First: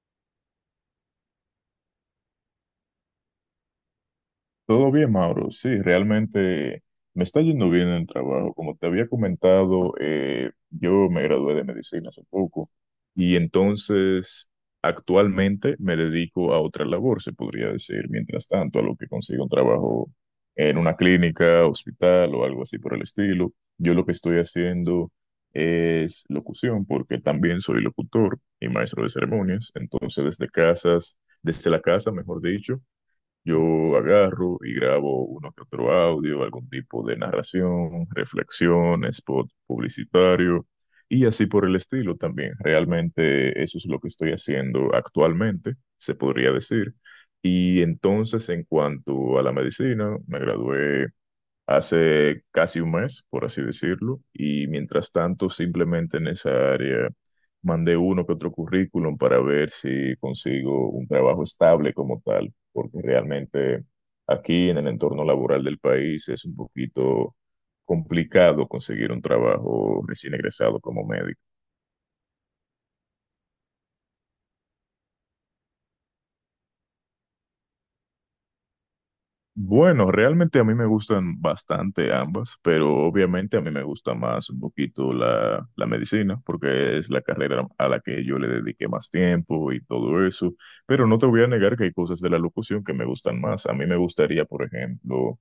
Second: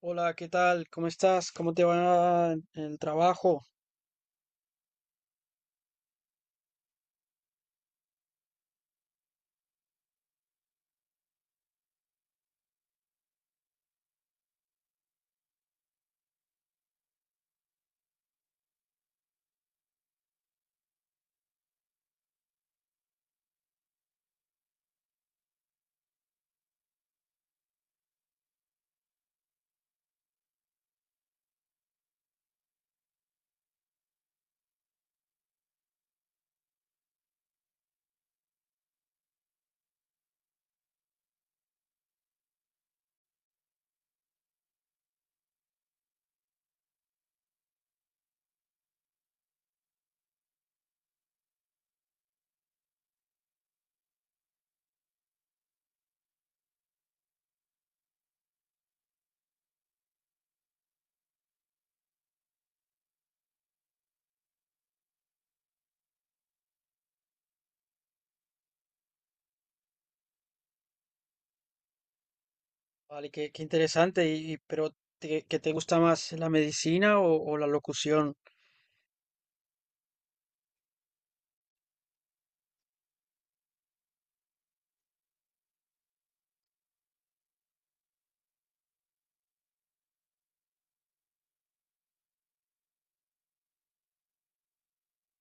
Hola, ¿qué tal? ¿Cómo estás? ¿Cómo te va en el trabajo? Todo bien, Mauro. Sí, realmente me está yendo bien en el trabajo. Como te había comentado, yo me gradué de medicina hace poco y entonces actualmente me dedico a otra labor, se podría decir, mientras tanto, a lo que consigo un trabajo en una clínica, hospital o algo así por el estilo. Yo lo que estoy haciendo es locución porque también soy locutor y maestro de ceremonias. Entonces, desde casas, desde la casa, mejor dicho. Yo agarro y grabo uno que otro audio, algún tipo de narración, reflexión, spot publicitario y así por el estilo también. Realmente eso es lo que estoy haciendo actualmente, se podría decir. Y entonces, en cuanto a la medicina, me gradué hace casi un mes, por así decirlo, y mientras tanto simplemente en esa área mandé uno que otro currículum para ver si consigo un trabajo estable como tal, porque realmente aquí en el entorno laboral del país es un poquito complicado conseguir un trabajo recién egresado como médico. Vale, qué interesante. Pero ¿qué te gusta más, la medicina o la locución? Bueno, realmente a mí me gustan bastante ambas, pero obviamente a mí me gusta más un poquito la medicina, porque es la carrera a la que yo le dediqué más tiempo y todo eso, pero no te voy a negar que hay cosas de la locución que me gustan más. A mí me gustaría, por ejemplo,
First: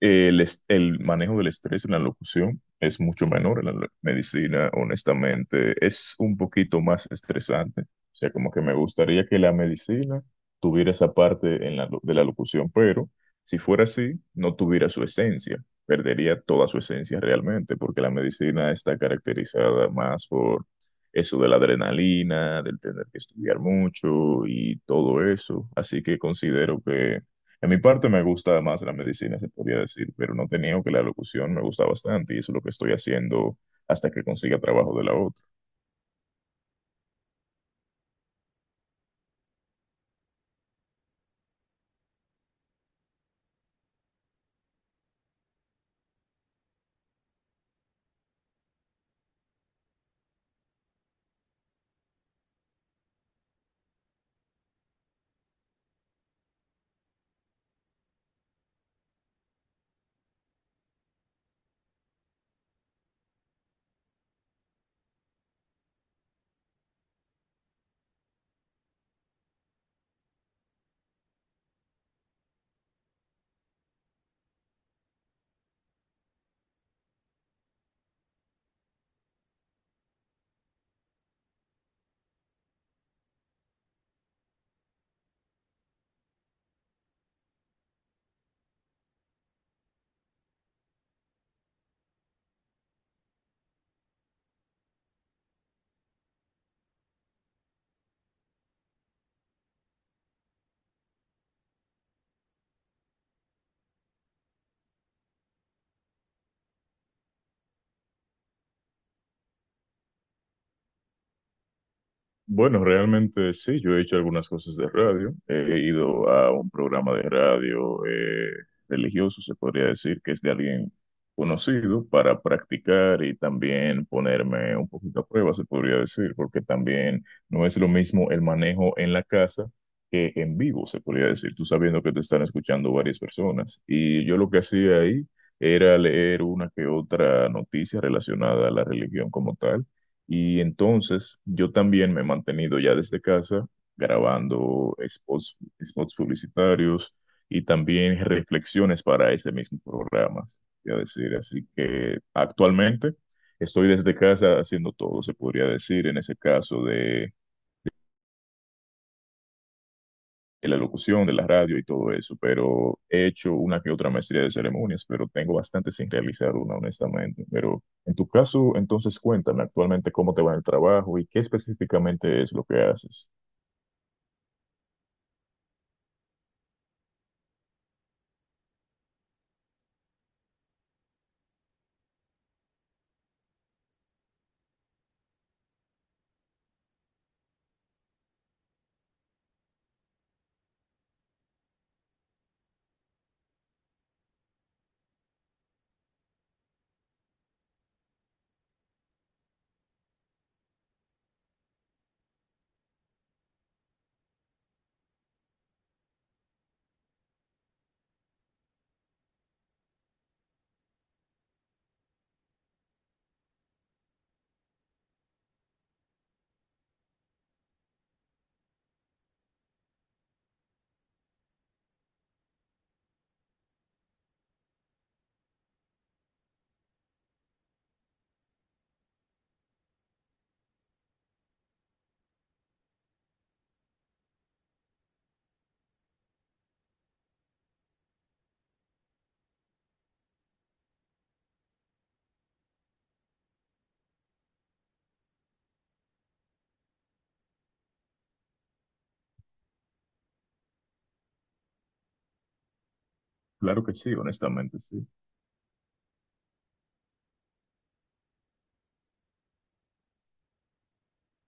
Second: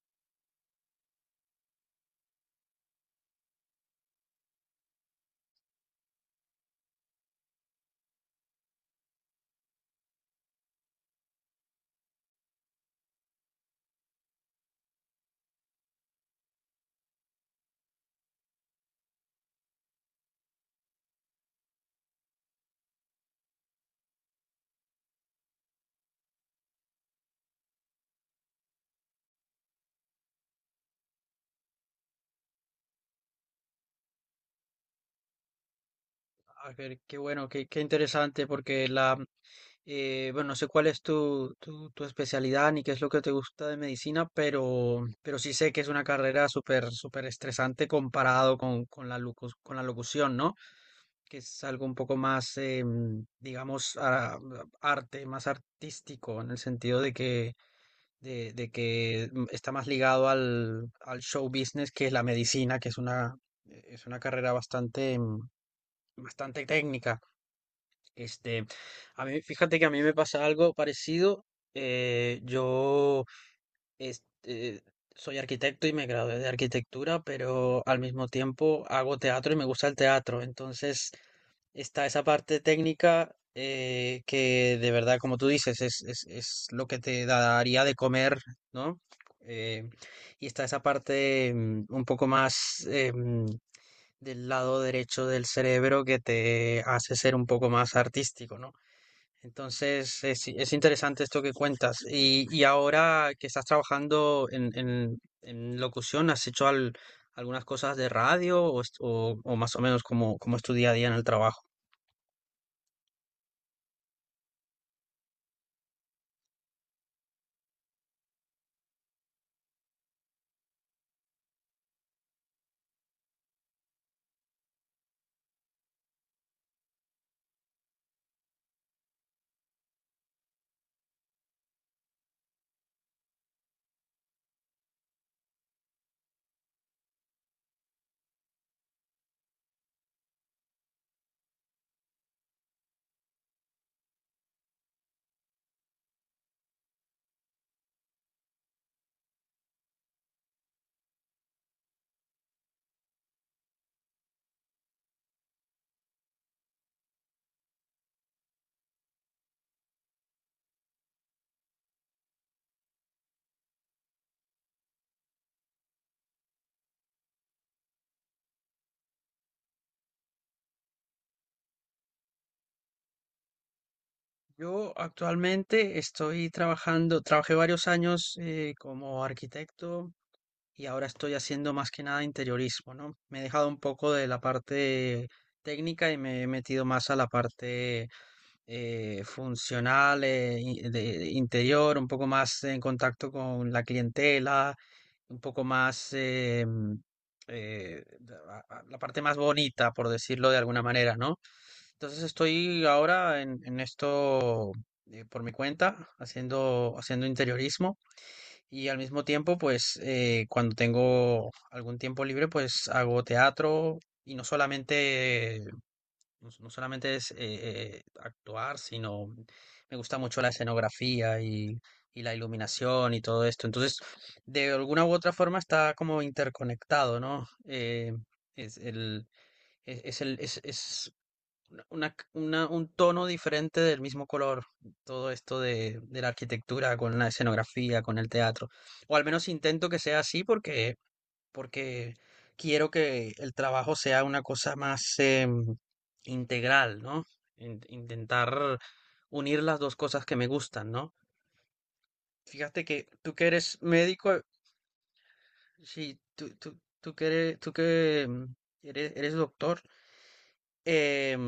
el manejo del estrés en la locución es mucho menor en la medicina, honestamente, es un poquito más estresante. O sea, como que me gustaría que la medicina tuviera esa parte en de la locución, pero si fuera así, no tuviera su esencia, perdería toda su esencia realmente, porque la medicina está caracterizada más por eso de la adrenalina, del tener que estudiar mucho y todo eso. Así que considero que en mi parte me gusta más la medicina, se podría decir, pero no te niego que la locución me gusta bastante y eso es lo que estoy haciendo hasta que consiga trabajo de la otra. A ver, qué bueno, qué interesante, porque la, bueno, no sé cuál es tu especialidad ni qué es lo que te gusta de medicina, pero sí sé que es una carrera súper estresante comparado con la con la locución, ¿no? Que es algo un poco más, digamos, arte, más artístico, en el sentido de que está más ligado al, al show business que es la medicina, es una carrera bastante, bastante técnica. Este, a mí, fíjate que a mí me pasa algo parecido. Yo este, soy arquitecto y me gradué de arquitectura, pero al mismo tiempo hago teatro y me gusta el teatro. Entonces, está esa parte técnica que de verdad, como tú dices, es lo que te daría de comer, ¿no? Eh, y está esa parte un poco más del lado derecho del cerebro que te hace ser un poco más artístico, ¿no? Entonces es interesante esto que cuentas. Y ahora que estás trabajando en locución, ¿has hecho algunas cosas de radio o o más o menos como, como es tu día a día en el trabajo? Bueno, realmente sí, yo he hecho algunas cosas de radio. He ido a un programa de radio religioso, se podría decir, que es de alguien conocido para practicar y también ponerme un poquito a prueba, se podría decir, porque también no es lo mismo el manejo en la casa que en vivo, se podría decir, tú sabiendo que te están escuchando varias personas. Y yo lo que hacía ahí era leer una que otra noticia relacionada a la religión como tal y entonces yo también me he mantenido ya desde casa grabando spots, spots publicitarios y también reflexiones para ese mismo programa, voy a decir. Así que actualmente estoy desde casa haciendo todo, se podría decir, en ese caso de la locución, de la radio y todo eso, pero he hecho una que otra maestría de ceremonias, pero tengo bastante sin realizar una, honestamente. Pero en tu caso, entonces cuéntame actualmente cómo te va en el trabajo y qué específicamente es lo que haces. Yo actualmente estoy trabajando, trabajé varios años como arquitecto y ahora estoy haciendo más que nada interiorismo, ¿no? Me he dejado un poco de la parte técnica y me he metido más a la parte funcional, de interior, un poco más en contacto con la clientela, un poco más eh, la parte más bonita, por decirlo de alguna manera, ¿no? Entonces estoy ahora en esto por mi cuenta, haciendo interiorismo y al mismo tiempo, pues cuando tengo algún tiempo libre, pues hago teatro y no solamente, no solamente es actuar, sino me gusta mucho la escenografía y la iluminación y todo esto. Entonces, de alguna u otra forma está como interconectado, ¿no? Es el, es un tono diferente del mismo color, todo esto de la arquitectura con la escenografía, con el teatro. O al menos intento que sea así porque quiero que el trabajo sea una cosa más integral, ¿no? Intentar unir las dos cosas que me gustan, ¿no? Fíjate que tú que eres Claro que sí, médico, honestamente sí. sí, tú que eres, tú que eres, eres doctor, em,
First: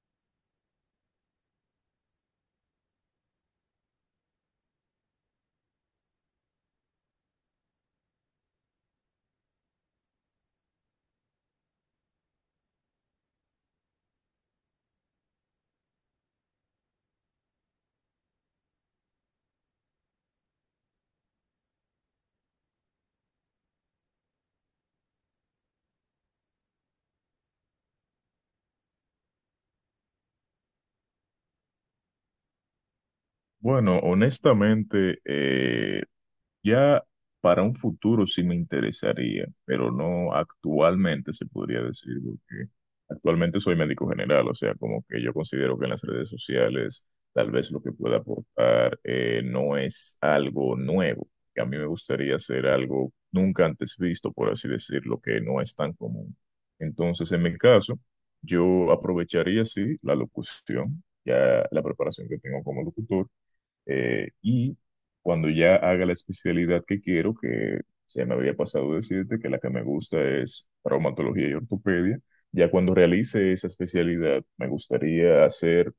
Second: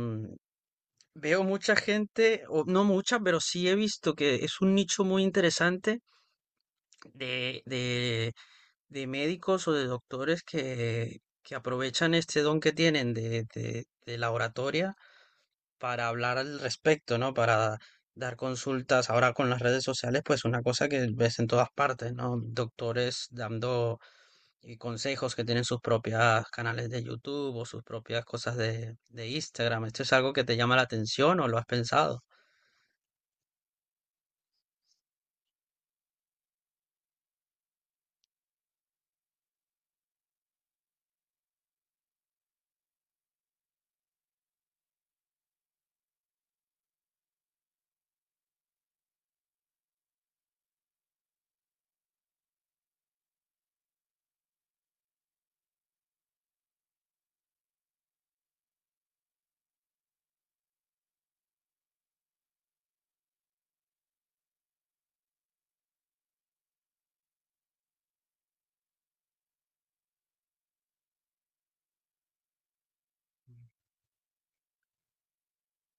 veo mucha gente, o no mucha, pero sí he visto que es un nicho muy interesante de, de, de médicos o de doctores que aprovechan este don que tienen de la oratoria para hablar al respecto, ¿no? Para dar consultas. Ahora con las redes sociales, pues una cosa que ves en todas partes, ¿no? Doctores dando consejos, que tienen sus propias canales de YouTube o sus propias cosas de Instagram. ¿Esto es algo que te llama la atención o lo has pensado? Bueno, honestamente, ya para un futuro sí me interesaría, pero no actualmente se podría decir, porque actualmente soy médico general, o sea, como que yo considero que en las redes sociales tal vez lo que pueda aportar no es algo nuevo, que a mí me gustaría hacer algo nunca antes visto, por así decirlo, que no es tan común. Entonces, en mi caso, yo aprovecharía, sí, la locución, ya la preparación que tengo como locutor y cuando ya haga la especialidad que quiero, que se me había pasado decirte que la que me gusta es traumatología y ortopedia, ya cuando realice esa especialidad me gustaría hacer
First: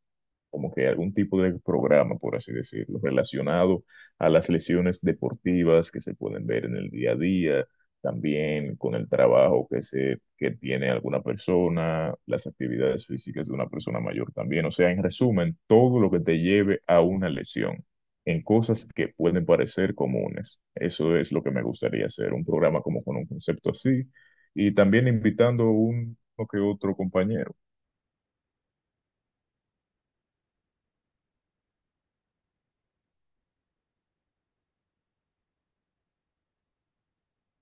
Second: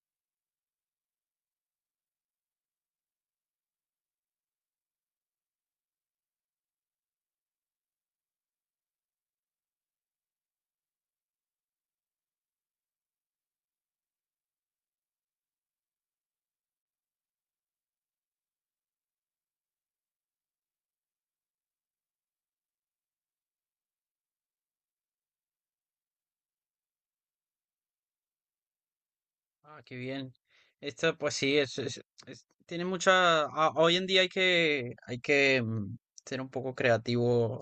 como que algún tipo de programa, por así decirlo, relacionado a las lesiones deportivas que se pueden ver en el día a día, también con el trabajo que se que tiene alguna persona, las actividades físicas de una persona mayor también, o sea, en resumen, todo lo que te lleve a una lesión en cosas que pueden parecer comunes. Eso es lo que me gustaría hacer, un programa como con un concepto así y también invitando un o que otro compañero. Ah, qué bien. Esto, pues sí, tiene mucha. Ah, hoy en día hay que ser un poco creativo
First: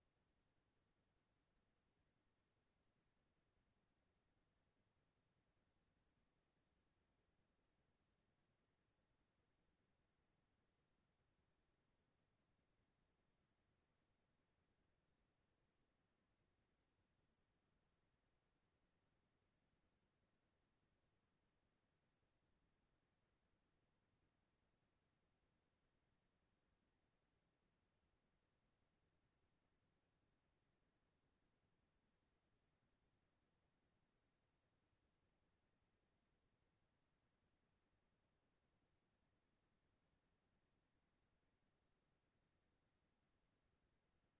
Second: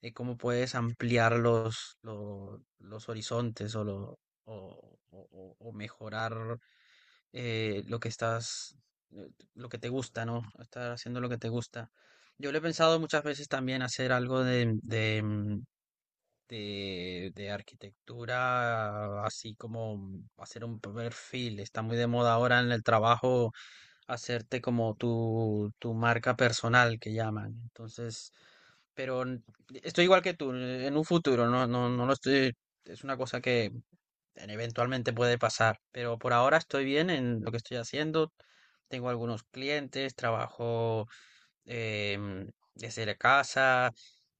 de cómo puedes ampliar los horizontes o, lo, o mejorar eh, lo que estás, eh, lo que te gusta, ¿no? Estar haciendo lo que te gusta. Yo lo he pensado muchas veces también hacer algo de arquitectura, así como hacer un perfil. Está muy de moda ahora en el trabajo hacerte como tu marca personal que llaman. Entonces, pero n- estoy igual que tú, en un futuro, no lo estoy, es una cosa que eventualmente puede pasar, pero por ahora estoy bien en lo que estoy haciendo. Tengo algunos clientes, trabajo desde la casa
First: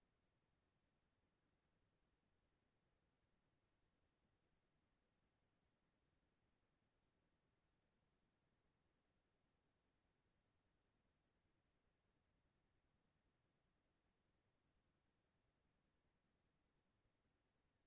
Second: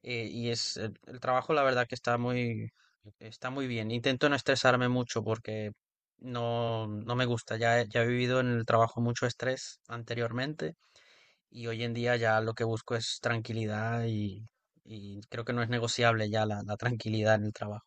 y es el trabajo la verdad que está muy bien. Intento no estresarme mucho porque no, no me gusta. Ya, ya he vivido en el trabajo mucho estrés anteriormente y hoy en día ya lo que busco es tranquilidad y creo que no es negociable ya la tranquilidad en el trabajo.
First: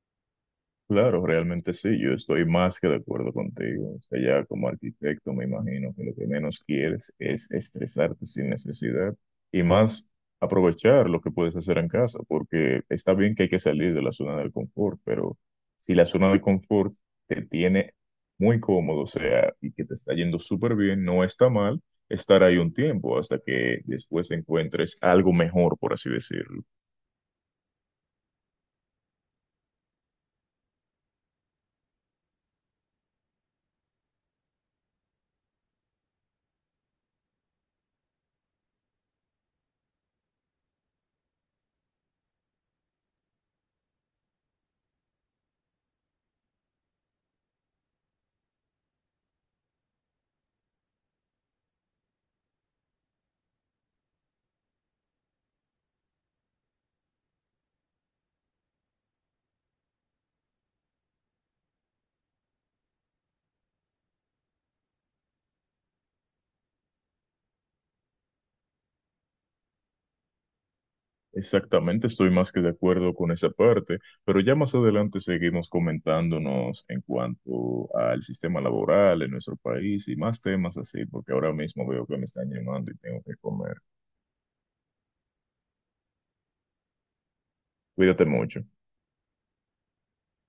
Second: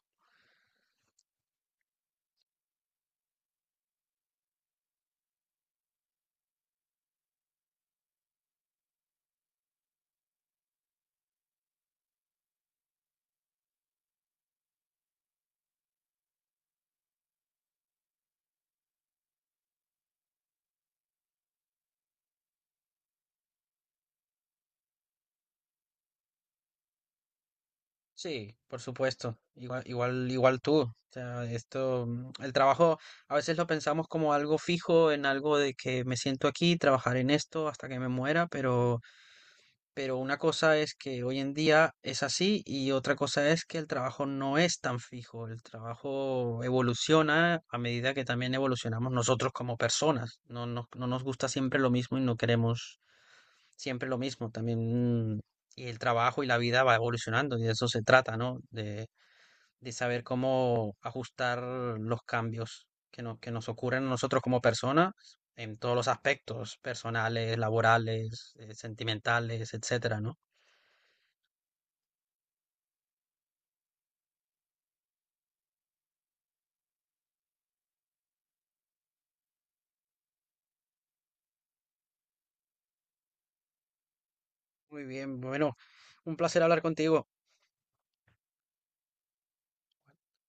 Claro, realmente sí, yo estoy más que de acuerdo contigo. O sea, ya como arquitecto me imagino que lo que menos quieres es estresarte sin necesidad y más aprovechar lo que puedes hacer en casa, porque está bien que hay que salir de la zona del confort, pero si la zona de confort te tiene muy cómodo, o sea, y que te está yendo súper bien, no está mal estar ahí un tiempo hasta que después encuentres algo mejor, por así decirlo. Sí, por supuesto. Igual, igual, igual tú. O sea, esto, el trabajo a veces lo pensamos como algo fijo, en algo de que me siento aquí, trabajar en esto hasta que me muera, pero una cosa es que hoy en día es así y otra cosa es que el trabajo no es tan fijo. El trabajo evoluciona a medida que también evolucionamos nosotros como personas. No nos gusta siempre lo mismo y no queremos siempre lo mismo. También y el trabajo y la vida va evolucionando y de eso se trata, ¿no? De saber cómo ajustar los cambios que, no- que nos ocurren a nosotros como personas en todos los aspectos, personales, laborales, sentimentales, etcétera, ¿no? Exactamente, estoy más que de acuerdo con esa parte, pero ya más adelante seguimos comentándonos en cuanto al sistema laboral en nuestro país y más temas así, porque ahora mismo veo que me están llamando y tengo que comer. Muy bien, bueno, un placer hablar contigo. Cuídate mucho.